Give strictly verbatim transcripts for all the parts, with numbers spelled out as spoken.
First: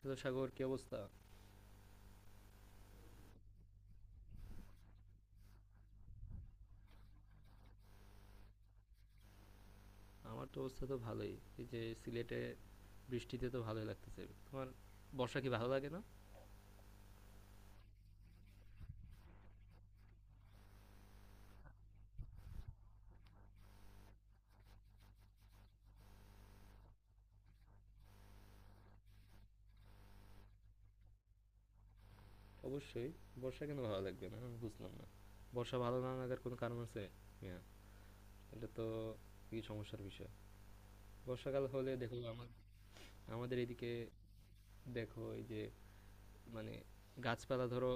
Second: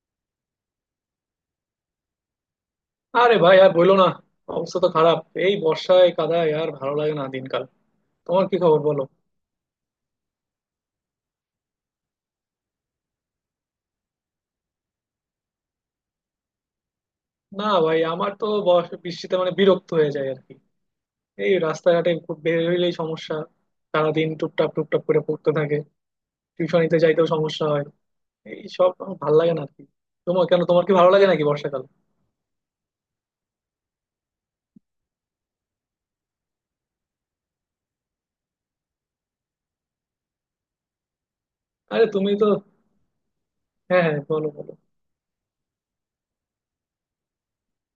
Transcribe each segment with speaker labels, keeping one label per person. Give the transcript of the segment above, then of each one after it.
Speaker 1: তো সাগর কি অবস্থা
Speaker 2: আরে ভাই, আর বইলো না। অবস্থা তো খারাপ। এই বর্ষায় কাদায় আর ভালো লাগে না দিনকাল। তোমার কি খবর বলো?
Speaker 1: আমার তো অবস্থা তো ভালোই। এই যে সিলেটে বৃষ্টিতে তো ভালোই লাগতেছে। তোমার বর্ষা কি ভালো লাগে না?
Speaker 2: না ভাই, আমার তো বর্ষ- বৃষ্টিতে মানে বিরক্ত হয়ে যায় আর কি। এই রাস্তাঘাটে খুব বের হইলেই সমস্যা। সারাদিন টুপটাপ টুপটাপ করে পড়তে থাকে। টিউশনিতে যাইতেও সমস্যা হয়। এই সব আমার ভালো লাগে না আর কি। তোমার কেন, তোমার কি ভালো লাগে নাকি বর্ষাকাল?
Speaker 1: অবশ্যই। বর্ষা কেন ভালো লাগবে না আমি বুঝলাম না। বর্ষা ভালো না লাগার কোনো কারণ আছে? হ্যাঁ, এটা তো কি সমস্যার বিষয়। বর্ষাকাল হলে
Speaker 2: আরে
Speaker 1: দেখো
Speaker 2: তুমি তো।
Speaker 1: আমার, আমাদের এদিকে
Speaker 2: হ্যাঁ হ্যাঁ, বলো বলো।
Speaker 1: দেখো এই যে, মানে গাছপালা ধরো,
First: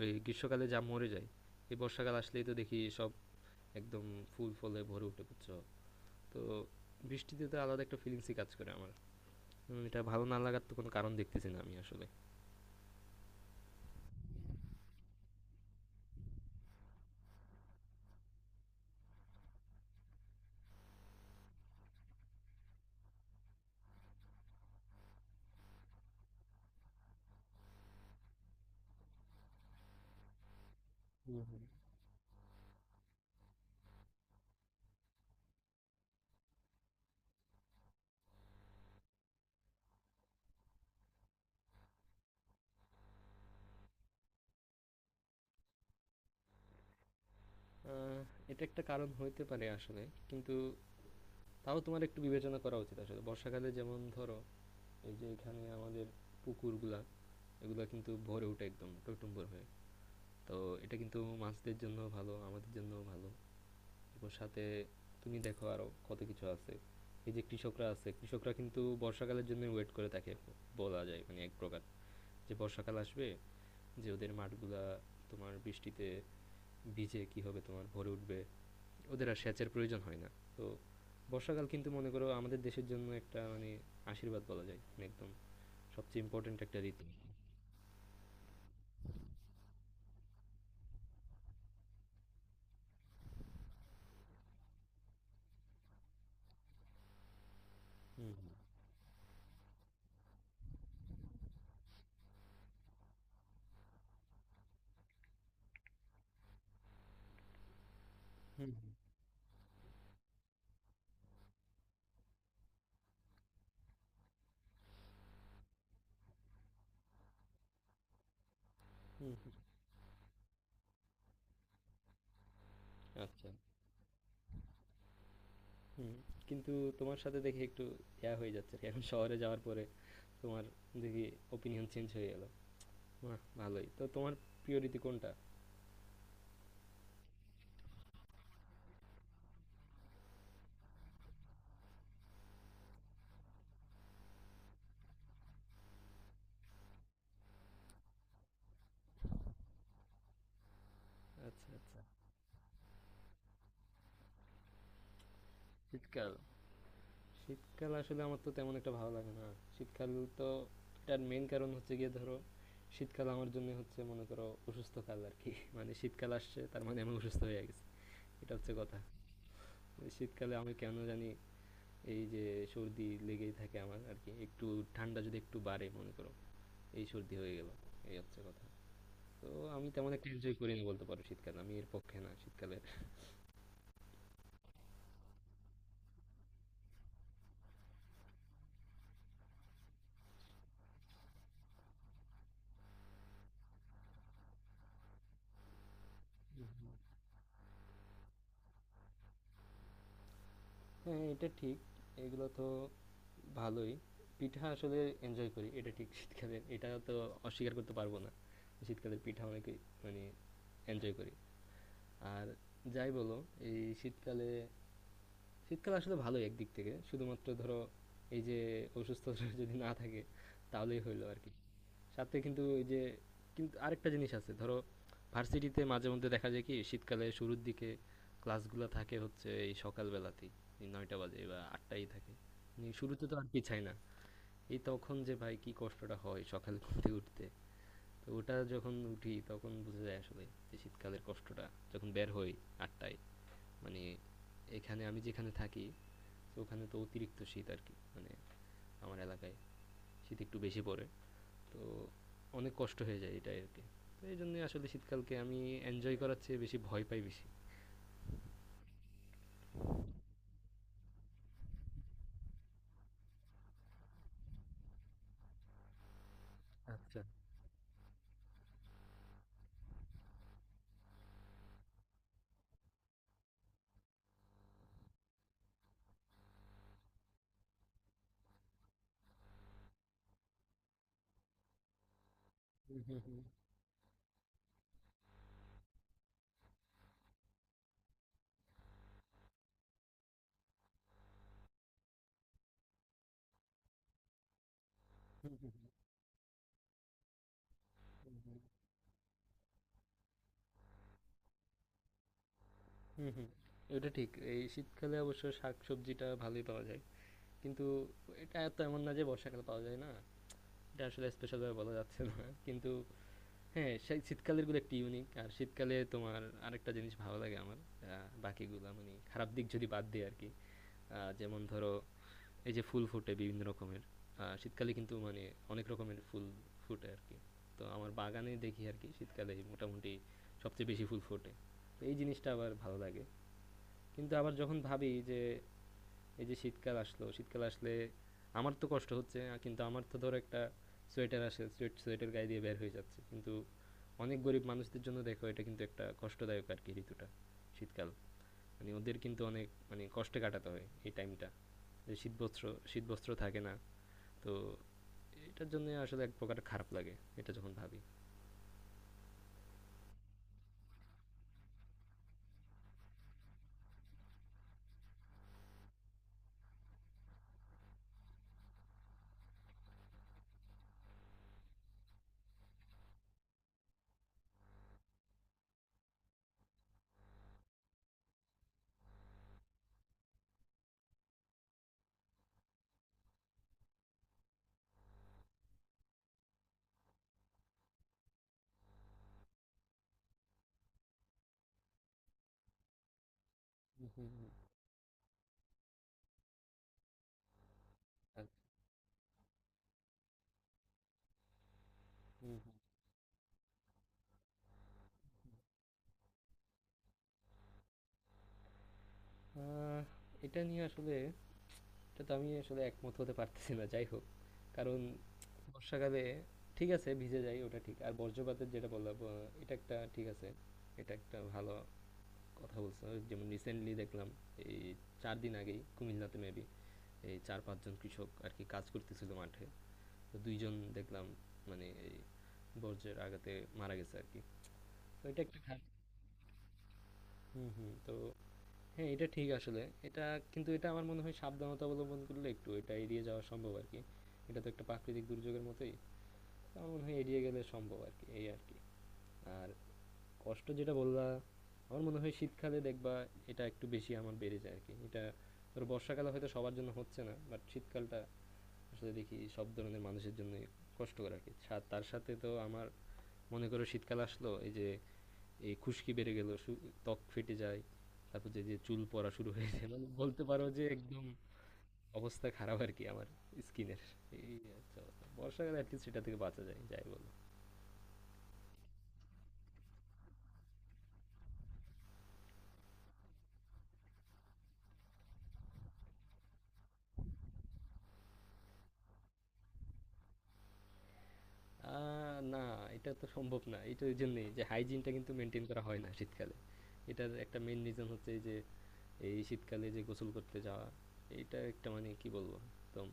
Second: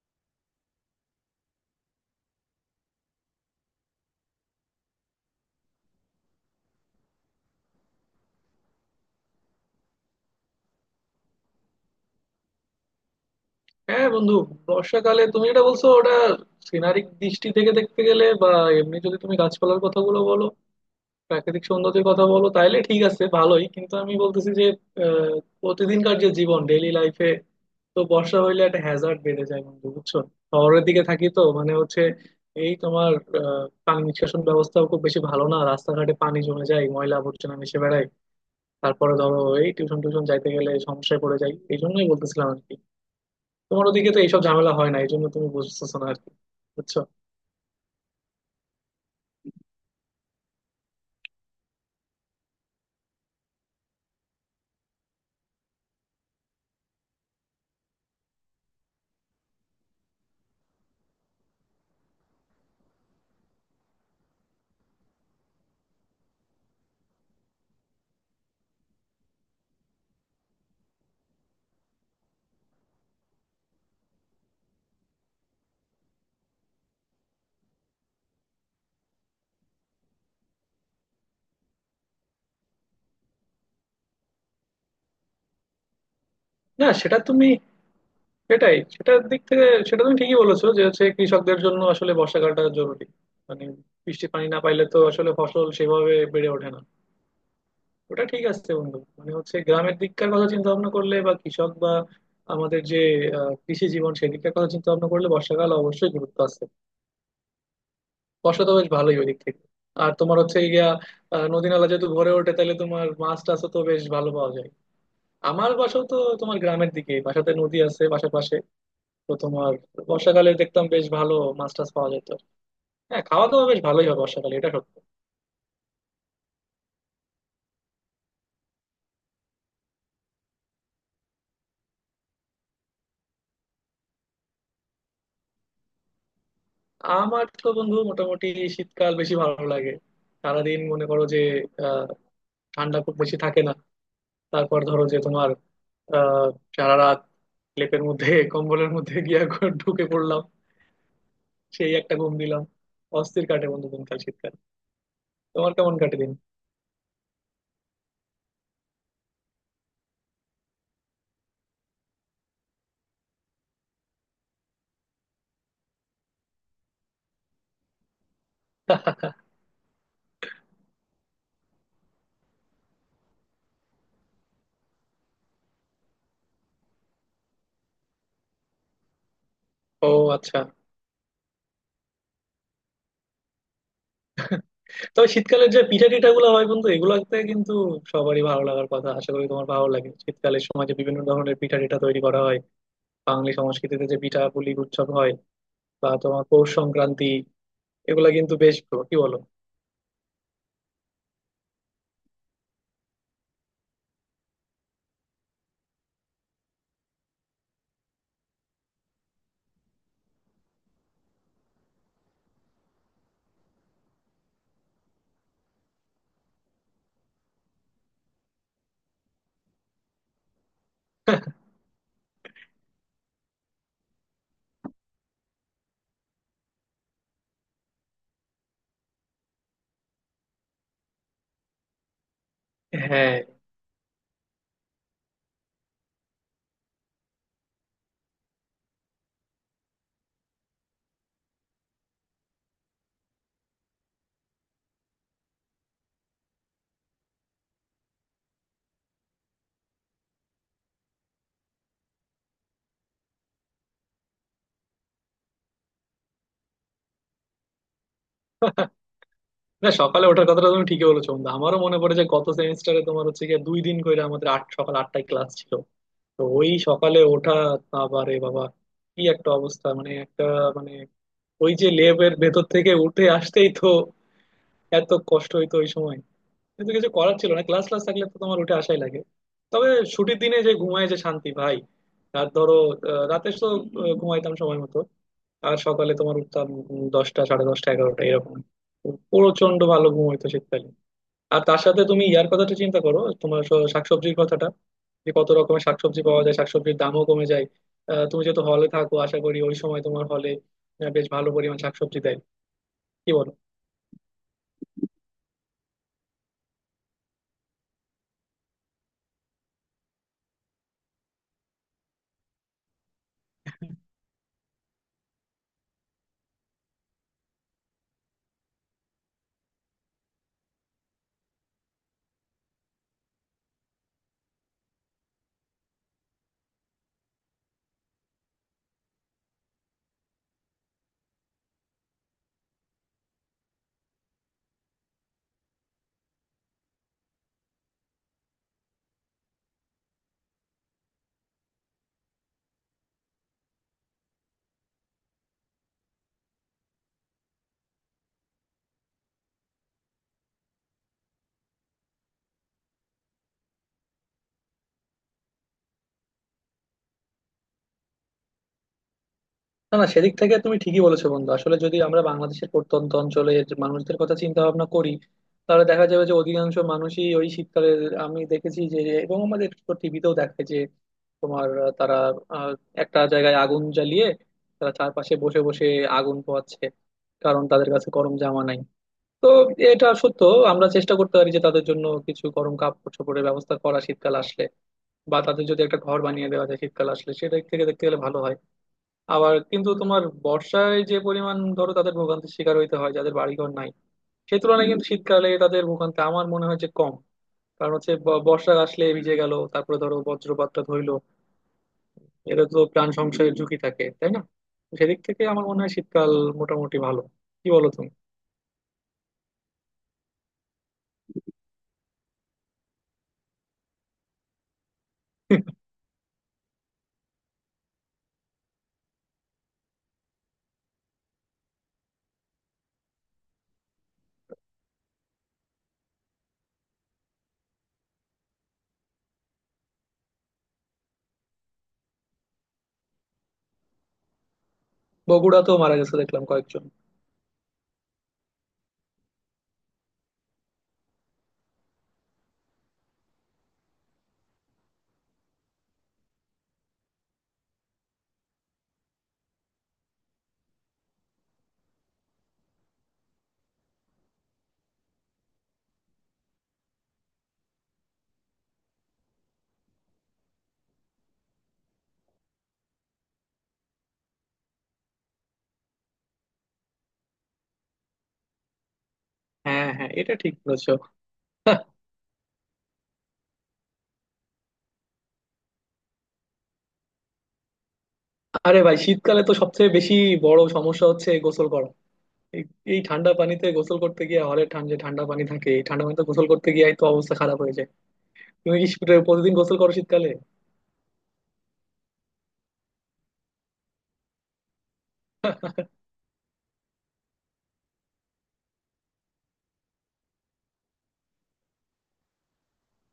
Speaker 1: ওই গ্রীষ্মকালে যা মরে যায়, এই বর্ষাকাল আসলেই তো দেখি সব একদম ফুল ফলে ভরে উঠে, বুঝছো? তো বৃষ্টিতে তো আলাদা একটা ফিলিংসই কাজ করে আমার। উম, এটা ভালো না লাগার তো কোনো কারণ দেখতেছি না আমি আসলে।
Speaker 2: হ্যাঁ বন্ধু, বর্ষাকালে তুমি যেটা বলছো ওটা সিনারিক দৃষ্টি থেকে দেখতে গেলে, বা এমনি যদি তুমি গাছপালার কথাগুলো বলো, প্রাকৃতিক সৌন্দর্যের কথা বলো, তাইলে ঠিক আছে ভালোই। কিন্তু আমি বলতেছি যে আহ, প্রতিদিনকার যে জীবন, ডেইলি লাইফে, তো বর্ষা হইলে একটা হ্যাজার্ড বেড়ে যায় বন্ধু, বুঝছো? শহরের দিকে থাকি
Speaker 1: হুম
Speaker 2: তো,
Speaker 1: হুম।
Speaker 2: মানে হচ্ছে, এই তোমার আহ, পানি নিষ্কাশন ব্যবস্থাও খুব বেশি ভালো না, রাস্তাঘাটে পানি জমে যায়, ময়লা আবর্জনা মিশে বেড়ায়। তারপরে ধরো এই টিউশন টিউশন যাইতে গেলে সমস্যায় পড়ে যাই, এই জন্যই বলতেছিলাম আর কি। তোমার ওদিকে তো এইসব ঝামেলা হয় না, এই জন্য তুমি বুঝতেছো না আর কি। বুঝছো?
Speaker 1: আহ, এটা একটা কারণ হইতে পারে আসলে, কিন্তু তাও তোমার একটু বিবেচনা করা উচিত। আসলে বর্ষাকালে যেমন ধরো এই যে এখানে আমাদের পুকুরগুলা, এগুলা কিন্তু ভরে ওঠে একদম টইটুম্বর হয়ে। তো এটা কিন্তু মাছদের জন্য ভালো, আমাদের জন্য ভালো। এবং সাথে তুমি দেখো আরো কত কিছু আছে, এই যে কৃষকরা আছে, কৃষকরা কিন্তু বর্ষাকালের জন্য ওয়েট করে থাকে, বলা যায় মানে এক প্রকার, যে বর্ষাকাল আসবে, যে ওদের মাঠগুলা তোমার বৃষ্টিতে বীজে কি হবে তোমার ভরে উঠবে, ওদের আর সেচের প্রয়োজন হয় না। তো বর্ষাকাল কিন্তু মনে করো আমাদের দেশের জন্য একটা মানে আশীর্বাদ বলা যায়, মানে একদম সবচেয়ে ইম্পর্ট্যান্ট একটা
Speaker 2: না,
Speaker 1: ঋতু।
Speaker 2: সেটা তুমি, সেটাই, সেটার দিক থেকে সেটা তুমি ঠিকই বলেছো যে হচ্ছে কৃষকদের জন্য আসলে বর্ষাকালটা জরুরি। মানে, বৃষ্টির পানি না পাইলে তো আসলে ফসল সেভাবে বেড়ে ওঠে না। ওটা
Speaker 1: হুম
Speaker 2: ঠিক
Speaker 1: হুম।
Speaker 2: আছে বন্ধু, মানে হচ্ছে গ্রামের দিককার কথা চিন্তা ভাবনা করলে বা কৃষক বা আমাদের যে আহ, কৃষি জীবন, সেদিককার কথা চিন্তা ভাবনা করলে বর্ষাকাল অবশ্যই গুরুত্ব আছে। বর্ষা
Speaker 1: হুম
Speaker 2: তো বেশ ভালোই ওই দিক থেকে। আর তোমার হচ্ছে গিয়া আহ, নদী নালা যেহেতু ভরে ওঠে, তাহলে তোমার মাছ টাছও তো বেশ ভালো পাওয়া যায়। আমার বাসাও তো, তোমার গ্রামের দিকে বাসাতে নদী আছে পাশাপাশি। তো
Speaker 1: হুম। হুম,
Speaker 2: তোমার বর্ষাকালে দেখতাম বেশ ভালো মাছ টাছ পাওয়া যেত। হ্যাঁ, খাওয়া
Speaker 1: আচ্ছা।
Speaker 2: দাওয়া বেশ ভালোই হয় বর্ষাকালে, এটা সত্য।
Speaker 1: হুম। কিন্তু তোমার সাথে দেখি একটু ইয়া হয়ে যাচ্ছে আর কি। এখন শহরে যাওয়ার পরে তোমার দেখি ওপিনিয়ন চেঞ্জ হয়ে গেল। বাহ, ভালোই তো। তোমার প্রিয় ঋতু কোনটা?
Speaker 2: আমার তো বন্ধু মোটামুটি শীতকাল বেশি ভালো লাগে। সারাদিন মনে করো যে আহ ঠান্ডা খুব বেশি থাকে না। তারপর ধরো যে তোমার আহ সারা রাত লেপের মধ্যে কম্বলের মধ্যে গিয়া ঘ- ঢুকে পড়লাম,
Speaker 1: আচ্ছা
Speaker 2: সেই
Speaker 1: আচ্ছা।
Speaker 2: একটা ঘুম দিলাম। অস্থির কাটে বন্ধু দিনকাল, শীতকাল। তোমার কেমন কাটে দিন?
Speaker 1: শীতকাল? শীতকাল আসলে আমার তো তেমন একটা ভালো লাগে না শীতকাল। তো এটার মেইন কারণ হচ্ছে গিয়ে ধরো, শীতকাল আমার জন্য হচ্ছে মনে করো অসুস্থকাল আর কি। মানে শীতকাল আসছে তার মানে আমি অসুস্থ হয়ে গেছি, এটা হচ্ছে কথা। এই শীতকালে আমি কেন জানি, এই যে সর্দি লেগেই থাকে আমার আর কি। একটু ঠান্ডা যদি একটু বাড়ে মনে করো, এই সর্দি হয়ে গেল, এই হচ্ছে কথা। তো আমি
Speaker 2: ও,
Speaker 1: তেমন একটা এনজয়
Speaker 2: আচ্ছা।
Speaker 1: করি না, বলতে পারো শীতকাল আমি এর পক্ষে না, শীতকালে।
Speaker 2: তবে শীতকালের যে পিঠা টিঠা গুলো হয় বন্ধু, এগুলোতে কিন্তু সবারই ভালো লাগার কথা। আশা করি তোমার ভালো লাগে শীতকালের সময় যে বিভিন্ন ধরনের পিঠা টিঠা তৈরি করা হয়, বাঙালি সংস্কৃতিতে যে পিঠা পুলি উৎসব হয় বা তোমার পৌষ সংক্রান্তি, এগুলা কিন্তু বেশ ভালো। কি বলো?
Speaker 1: হ্যাঁ, এটা ঠিক। এগুলো তো ভালোই। পিঠা আসলে এনজয় করি। এটা ঠিক শীতকালে, এটা তো অস্বীকার করতে পারব না। শীতকালের পিঠা অনেকেই মানে এনজয় করি। আর যাই বলো, এই শীতকালে, শীতকাল আসলে ভালোই একদিক থেকে। শুধুমাত্র ধরো এই যে অসুস্থ যদি না থাকে তাহলেই হইল আরকি। সাথে কিন্তু ওই যে কিন্তু আরেকটা জিনিস আছে ধরো, ভার্সিটিতে মাঝে মধ্যে দেখা যায় কি শীতকালে শুরুর দিকে ক্লাসগুলো থাকে হচ্ছে এই সকালবেলাতেই, এই নয়টা বাজে বা আটটাই থাকে, মানে শুরুতে
Speaker 2: হ্যাঁ।
Speaker 1: তো আর পিছায় না। এই তখন যে ভাই কি কষ্টটা হয় সকালে ঘুম থেকে উঠতে, তো ওটা যখন উঠি তখন বোঝা যায় আসলে যে শীতকালের কষ্টটা। যখন বের হই আটটায়, মানে এখানে আমি যেখানে থাকি, তো ওখানে তো অতিরিক্ত শীত আর কি। মানে আমার এলাকায় শীত একটু বেশি পড়ে। তো অনেক কষ্ট হয়ে যায় এটাই আরকি। তো এইজন্যই আসলে শীতকালকে আমি এনজয় করার চেয়ে বেশি ভয় পাই বেশি।
Speaker 2: না, সকালে ওঠার কথাটা তুমি ঠিকই বলেছো বন্ধু। আমারও মনে পড়ে যে গত সেমিস্টারে তোমার হচ্ছে গিয়ে দুই দিন করে আমাদের আট সকাল আটটায় ক্লাস ছিল। তো ওই সকালে
Speaker 1: আচ্ছা।
Speaker 2: ওঠা, বাবারে বাবা, কি একটা অবস্থা, মানে একটা, মানে ওই যে লেবের ভেতর থেকে উঠে আসতেই তো এত কষ্ট হইতো ওই সময়। কিন্তু কিছু করার ছিল না, ক্লাস ক্লাস থাকলে তো তোমার উঠে আসাই লাগে। তবে ছুটির দিনে যে ঘুমায়, যে শান্তি ভাই! আর ধরো
Speaker 1: হুম, হুম,
Speaker 2: আহ,
Speaker 1: হুম।
Speaker 2: রাতে তো আহ, ঘুমাইতাম সময় মতো, আর সকালে তোমার উঠতাম উম, দশটা, সাড়ে দশটা, এগারোটা এরকম। প্রচন্ড ভালো ঘুম হইতো শীতকালে। আর তার সাথে তুমি ইয়ার কথাটা চিন্তা করো, তোমার স- শাকসবজির কথাটা, যে কত
Speaker 1: হুম, হুম,
Speaker 2: রকমের শাকসবজি পাওয়া যায়, শাকসবজির দামও কমে যায়। আহ,
Speaker 1: হুম,
Speaker 2: তুমি
Speaker 1: হুম।
Speaker 2: যেহেতু হলে থাকো, আশা করি ওই সময় তোমার হলে বেশ ভালো পরিমাণ শাকসবজি দেয়।
Speaker 1: হুম,
Speaker 2: কি
Speaker 1: হুম।
Speaker 2: বলো?
Speaker 1: এটা ঠিক, এই শীতকালে অবশ্য শাকসবজিটা ভালোই পাওয়া যায়। কিন্তু এটা এত এমন না যে বর্ষাকালে পাওয়া যায় না। এটা আসলে স্পেশাল ভাবে বলা যাচ্ছে না। কিন্তু হ্যাঁ, সেই শীতকালের গুলো একটু ইউনিক। আর শীতকালে তোমার আরেকটা জিনিস ভালো লাগে আমার। আ বাকিগুলা মানে খারাপ দিক যদি বাদ দেই আরকি। আ যেমন ধরো এই যে ফুল ফোটে বিভিন্ন রকমের। আহ, শীতকালে কিন্তু মানে অনেক রকমের ফুল ফোটে আর কি। তো আমার বাগানে দেখি আর কি শীতকালে মোটামুটি সবচেয়ে বেশি ফুল ফোটে। তো এই জিনিসটা আবার ভালো লাগে। কিন্তু আবার যখন ভাবি যে এই যে শীতকাল আসলো, শীতকাল আসলে আমার তো কষ্ট হচ্ছে, আহ, কিন্তু আমার তো ধরো একটা সোয়েটার আসে সোয়েট সোয়েটার গায়ে দিয়ে বের হয়ে যাচ্ছে, কিন্তু অনেক গরিব মানুষদের জন্য দেখো এটা কিন্তু একটা কষ্টদায়ক আর কি ঋতুটা, শীতকাল। মানে ওদের কিন্তু অনেক মানে কষ্টে কাটাতে হয় এই টাইমটা, যে শীতবস্ত্র, শীতবস্ত্র থাকে না। তো এটার জন্য আসলে এক প্রকার খারাপ লাগে এটা যখন ভাবি।
Speaker 2: না না, সেদিক থেকে তুমি ঠিকই বলেছো বন্ধু। আসলে যদি আমরা বাংলাদেশের প্রত্যন্ত অঞ্চলের যে মানুষদের কথা চিন্তা ভাবনা করি, তাহলে দেখা যাবে যে অধিকাংশ মানুষই ওই শীতকালে, আমি দেখেছি যে, এবং আমাদের তো টিভিতেও দেখায় যে তোমার আহ, তারা আহ, একটা জায়গায় আগুন জ্বালিয়ে তারা চারপাশে বসে বসে আগুন পোহাচ্ছে, কারণ তাদের কাছে গরম জামা নাই। তো এটা সত্য। আমরা চেষ্টা করতে পারি যে তাদের জন্য কিছু গরম কাপড় চোপড়ের ব্যবস্থা করা শীতকাল আসলে, বা তাদের যদি একটা ঘর বানিয়ে দেওয়া যায় শীতকাল আসলে, সেটা থেকে দেখতে গেলে ভালো হয়। আবার কিন্তু তোমার বর্ষায় যে পরিমাণ ধরো তাদের ভোগান্তির শিকার হইতে হয় যাদের বাড়িঘর নাই,
Speaker 1: হুম হুম হুম,
Speaker 2: সে তুলনায় কিন্তু শীতকালে তাদের ভোগান্তি আমার মনে হয় যে কম। কারণ হচ্ছে
Speaker 1: আচ্ছা,
Speaker 2: ব- বর্ষা আসলে ভিজে গেল, তারপরে ধরো বজ্রপাতটা ধইলো,
Speaker 1: হুম
Speaker 2: এটা
Speaker 1: হুম।
Speaker 2: তো প্রাণ সংশয়ের ঝুঁকি থাকে, তাই না? তো সেদিক থেকে আমার মনে হয় শীতকাল মোটামুটি ভালো। কি বলো তুমি?
Speaker 1: আহ, এটা নিয়ে আসলে এটা তো আমি আসলে একমত হতে পারতেছি না যাই হোক, কারণ বর্ষাকালে ঠিক আছে ভিজে যায় ওটা ঠিক, আর বজ্রপাতের যেটা বললাম আহ, এটা একটা ঠিক আছে, এটা একটা ভালো কথা বলছো। যেমন রিসেন্টলি দেখলাম, এই চার দিন আগেই কুমিল্লাতে মেবি এই চার পাঁচজন কৃষক আর কি কাজ করতেছিল মাঠে, তো দুইজন দেখলাম মানে এই বজ্রের আঘাতে মারা গেছে আর কি। তো এটা একটা
Speaker 2: বগুড়াতেও
Speaker 1: খারাপ।
Speaker 2: মারা গেছে দেখলাম কয়েকজন।
Speaker 1: হুম হুম। তো হ্যাঁ, এটা ঠিক আসলে এটা, কিন্তু এটা আমার মনে হয় সাবধানতা অবলম্বন করলে একটু এটা এড়িয়ে যাওয়া সম্ভব আর কি। এটা তো একটা প্রাকৃতিক দুর্যোগের মতোই। তো আমার মনে হয় এড়িয়ে গেলে সম্ভব আর কি এই আর কি। আর কষ্ট যেটা বললা, আমার মনে হয় শীতকালে দেখবা এটা একটু বেশি আমার বেড়ে যায় আর কি এটা। ধরো বর্ষাকালে হয়তো সবার জন্য হচ্ছে না, বাট শীতকালটা আসলে দেখি সব ধরনের মানুষের জন্য কষ্টকর আর কি। সা- তার সাথে তো আমার, মনে করো শীতকাল আসলো এই যে এই খুশকি বেড়ে গেল, সু ত্বক ফেটে যায়। তারপর যে, যে চুল পড়া শুরু হয়ে যায়,
Speaker 2: হ্যাঁ
Speaker 1: মানে
Speaker 2: হ্যাঁ, এটা
Speaker 1: বলতে
Speaker 2: ঠিক
Speaker 1: পারো যে
Speaker 2: বলেছো।
Speaker 1: একদম অবস্থা খারাপ আরকি আমার স্কিনের। এই হচ্ছে অবস্থা। বর্ষাকালে এটলিস্ট এটা থেকে বাঁচা যায়, যাই বলো।
Speaker 2: আরে ভাই, শীতকালে তো সবচেয়ে বেশি বড় সমস্যা হচ্ছে গোসল করা। এই, এই ঠান্ডা পানিতে গোসল করতে গিয়ে, হলে ঠান্ডা, যে ঠান্ডা পানি থাকে, এই ঠান্ডা পানিতে গোসল করতে গিয়ে তো অবস্থা খারাপ হয়ে যায়। তুমি কি শীত- প্রতিদিন গোসল করো শীতকালে?
Speaker 1: আ না, এটা তো সম্ভব না। এটা এইজন্যেই যে হাইজিনটা কিন্তু মেইনটেইন করা হয় না শীতকালে। এটার একটা মেইন রিজন হচ্ছে এই যে এই শীতকালে যে গোসল করতে যাওয়া, এইটা একটা মানে কি বলবো একদম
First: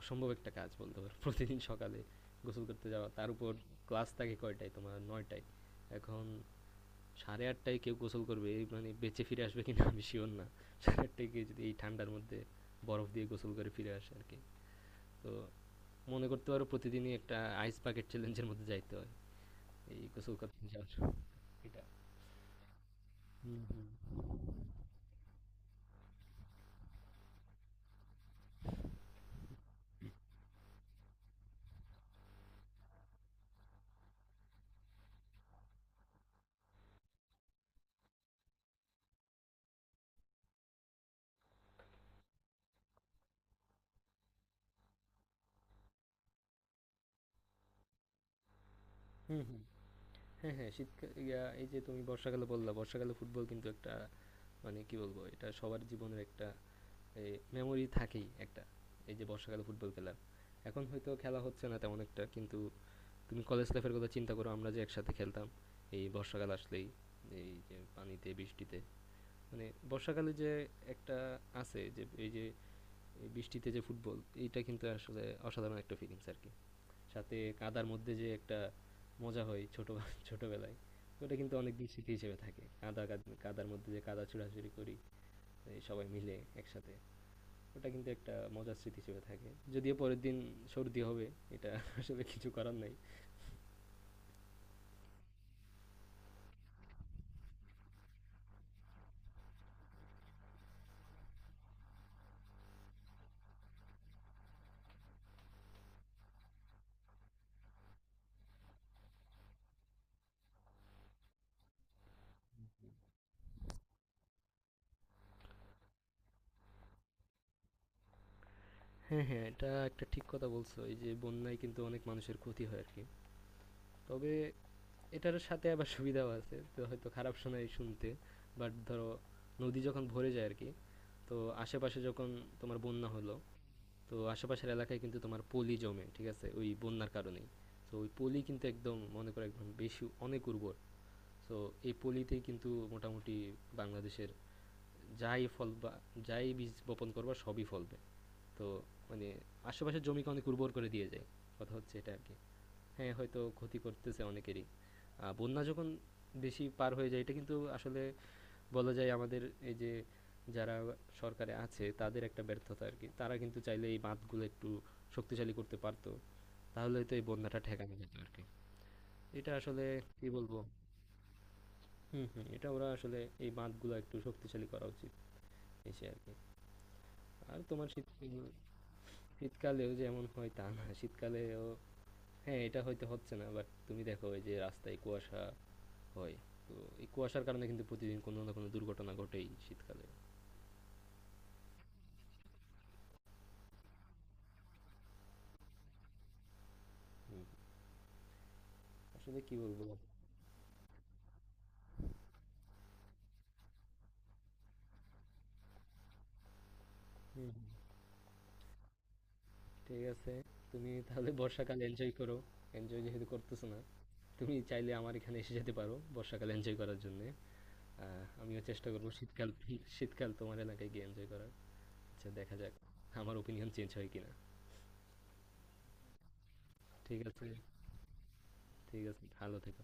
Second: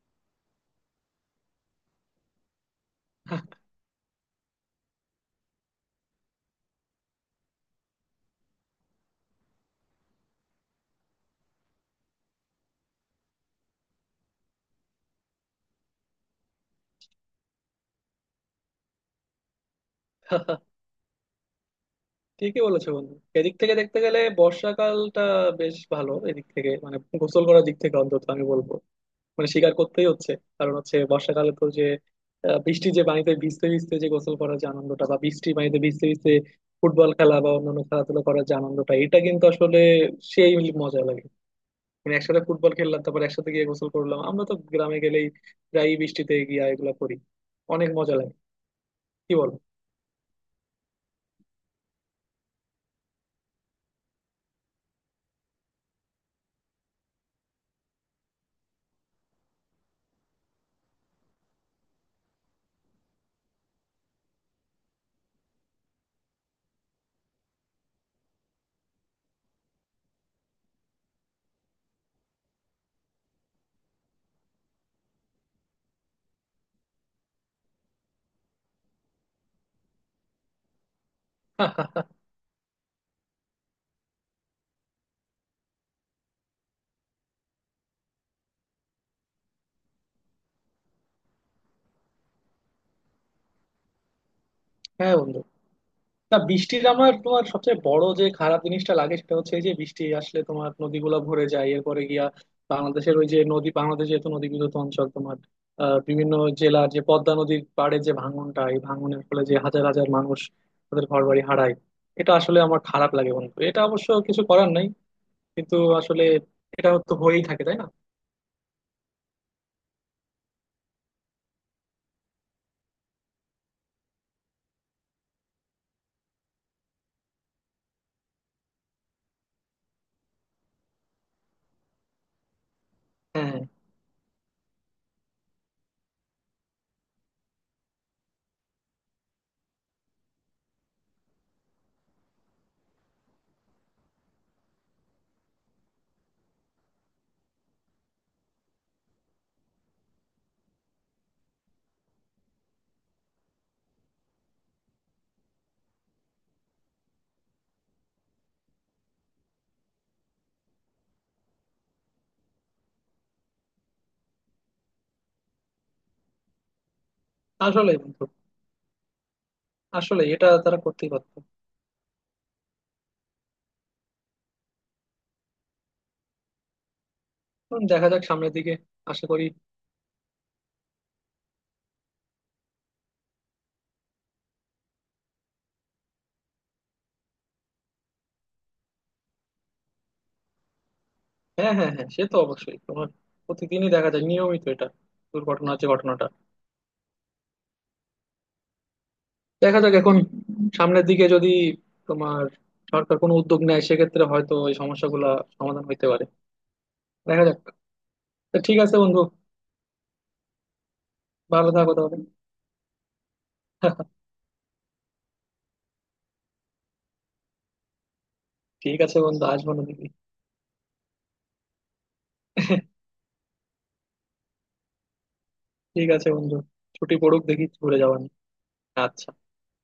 Speaker 1: অসম্ভব একটা কাজ বলতে পারো। প্রতিদিন সকালে গোসল করতে যাওয়া, তার উপর ক্লাস থাকে কয়টায়? তোমার নয় টায়। এখন সাড়ে আটটায় কেউ গোসল করবে এই মানে বেঁচে ফিরে আসবে কিনা আমি শিওর না। সাড়ে আটটায় কেউ যদি এই ঠান্ডার মধ্যে বরফ দিয়ে গোসল করে ফিরে আসে আর কি। তো মনে করতে পারো প্রতিদিনই একটা আইস বাকেট চ্যালেঞ্জের মধ্যে যাইতে হয় এই গোসল করতে যাওয়ার জন্য। এটা।
Speaker 2: ঠিকই বলেছো বন্ধু। এদিক থেকে দেখতে গেলে বর্ষাকালটা বেশ ভালো এদিক থেকে, মানে গোসল করার দিক থেকে, অন্তত আমি বলবো। মানে স্বীকার করতেই হচ্ছে। কারণ হচ্ছে বর্ষাকালে তো যে আহ, বৃষ্টির যে পানিতে ভিজতে ভিজতে যে গোসল করার যে আনন্দটা, বা বৃষ্টির পানিতে ভিজতে ভিজতে ফুটবল খেলা বা অন্যান্য খেলাধুলা করার যে আনন্দটা, এটা কিন্তু আসলে সেই মজা লাগে। মানে একসাথে ফুটবল খেললাম, তারপর একসাথে গিয়ে গোসল করলাম, আমরা তো গ্রামে গেলেই প্রায়ই বৃষ্টিতে গিয়া এগুলা করি। অনেক মজা লাগে। কি
Speaker 1: হুম
Speaker 2: বল?
Speaker 1: হুম। হ্যাঁ হ্যাঁ। শীতকাল ইয়া, এই যে তুমি বর্ষাকালে বললা, বর্ষাকালে ফুটবল কিন্তু একটা, মানে কি বলবো এটা সবার জীবনের একটা মেমোরি থাকেই একটা, এই যে বর্ষাকালে ফুটবল খেলা। এখন হয়তো খেলা হচ্ছে না তেমন একটা, কিন্তু তুমি কলেজ লাইফের কথা চিন্তা করো, আমরা যে একসাথে খেলতাম এই বর্ষাকাল আসলেই, এই যে পানিতে বৃষ্টিতে, মানে বর্ষাকালে যে একটা আছে যে এই যে এই বৃষ্টিতে যে ফুটবল, এইটা কিন্তু আসলে অসাধারণ একটা ফিলিংস আর কি। সাথে কাদার মধ্যে যে একটা মজা হয় ছোট ছোটবেলায়, ওটা কিন্তু অনেক দিন স্মৃতি হিসেবে থাকে। কাদা কাদ- কাদার মধ্যে যে কাদা ছোড়াছুড়ি করি এই সবাই মিলে একসাথে, ওটা কিন্তু একটা মজার স্মৃতি হিসেবে থাকে। যদিও পরের দিন সর্দি হবে, এটা আসলে কিছু করার নাই।
Speaker 2: হ্যাঁ বন্ধু। না, বৃষ্টির আমার তোমার সবচেয়ে বড় যে খারাপ জিনিসটা লাগে সেটা হচ্ছে এই যে বৃষ্টি আসলে তোমার নদীগুলা ভরে যায়, এরপরে গিয়া বাংলাদেশের ওই যে নদী, বাংলাদেশ যেহেতু নদী বিদ্যুৎ অঞ্চল, তোমার আহ, বিভিন্ন জেলার যে পদ্মা নদীর পাড়ে যে ভাঙনটা, এই ভাঙনের ফলে যে হাজার হাজার মানুষ তাদের ঘর বাড়ি হারায়, এটা আসলে আমার খারাপ লাগে বন্ধু। এটা অবশ্য কিছু করার নাই, কিন্তু আসলে এটা তো হয়েই থাকে, তাই না?
Speaker 1: হ্যাঁ, হ্যাঁ। এটা একটা ঠিক কথা বলছো। এই যে বন্যায় কিন্তু অনেক মানুষের ক্ষতি হয় আরকি। তবে এটার সাথে আবার সুবিধাও আছে। তো হয়তো খারাপ শোনায় শুনতে। বাট ধরো নদী যখন ভরে যায় আরকি, তো আশেপাশে যখন তোমার বন্যা হলো,
Speaker 2: হ্যাঁ,
Speaker 1: তো আশেপাশের এলাকায় কিন্তু তোমার পলি জমে, ঠিক আছে? ওই বন্যার কারণেই। তো ওই পলি কিন্তু একদম মনে করো একদম বেশি অনেক উর্বর। তো এই পলিতেই কিন্তু মোটামুটি বাংলাদেশের যাই ফল বা যাই বীজ বপন করবা সবই ফলবে। তো মানে আশেপাশের জমিকে অনেক উর্বর করে দিয়ে যায়, কথা হচ্ছে এটা আর কি। হ্যাঁ হয়তো ক্ষতি করতেছে অনেকেরই, আহ, বন্যা যখন বেশি পার হয়ে যায়, এটা কিন্তু আসলে বলা যায় আমাদের এই যে যারা সরকারে আছে তাদের একটা ব্যর্থতা আর কি। তারা কিন্তু চাইলে এই বাঁধগুলো একটু শক্তিশালী করতে পারতো, তাহলে তো এই বন্যাটা ঠেকানো
Speaker 2: আসলেই
Speaker 1: যেত
Speaker 2: বন্ধু,
Speaker 1: আর কি। এটা আসলে
Speaker 2: আসলে
Speaker 1: কি
Speaker 2: এটা
Speaker 1: বলবো।
Speaker 2: তারা করতেই পারতো।
Speaker 1: হুম হুম। এটা ওরা আসলে এই বাঁধগুলো একটু শক্তিশালী করা উচিত এসে আর কি। আর
Speaker 2: এখন
Speaker 1: তোমার শীত,
Speaker 2: দেখা যাক সামনের দিকে, আশা করি।
Speaker 1: শীতকালেও যেমন হয় তা না, শীতকালেও হ্যাঁ, এটা হয়তো হচ্ছে না, বাট তুমি দেখো এই যে রাস্তায় কুয়াশা হয়, তো এই কুয়াশার কারণে কিন্তু প্রতিদিন কোনো না কোনো দুর্ঘটনা ঘটেই শীতকালে।
Speaker 2: হ্যাঁ হ্যাঁ হ্যাঁ, সে তো অবশ্যই তোমার প্রতিদিনই দেখা যায় নিয়মিত এটা, দুর্ঘটনার যে ঘটনাটা।
Speaker 1: হুম, আসলে কি
Speaker 2: দেখা
Speaker 1: বলবো।
Speaker 2: যাক এখন, সামনের দিকে যদি তোমার সরকার কোনো উদ্যোগ নেয়, সেক্ষেত্রে হয়তো এই সমস্যাগুলা সমাধান হইতে পারে। দেখা
Speaker 1: হুম,
Speaker 2: যাক।
Speaker 1: হুম।
Speaker 2: তো ঠিক আছে বন্ধু,
Speaker 1: ঠিক আছে, তুমি তাহলে
Speaker 2: ভালো
Speaker 1: বর্ষাকাল
Speaker 2: থাকো
Speaker 1: এনজয়
Speaker 2: তাহলে।
Speaker 1: করো, এনজয় যেহেতু করতেছো না। তুমি চাইলে আমার এখানে এসে যেতে পারো বর্ষাকাল এনজয় করার জন্য, আমিও চেষ্টা
Speaker 2: ঠিক
Speaker 1: করবো
Speaker 2: আছে বন্ধু,
Speaker 1: শীতকাল,
Speaker 2: আসবো না দেখি।
Speaker 1: শীতকাল তোমার এলাকায় গিয়ে এনজয় করার। আচ্ছা, দেখা যাক আমার ওপিনিয়ন চেঞ্জ হয় কিনা।
Speaker 2: ঠিক আছে বন্ধু, ছুটি
Speaker 1: ঠিক
Speaker 2: পড়ুক,
Speaker 1: আছে,
Speaker 2: দেখি ঘুরে যাওয়া নিয়ে।
Speaker 1: ঠিক আছে,
Speaker 2: আচ্ছা।
Speaker 1: ভালো থেকো।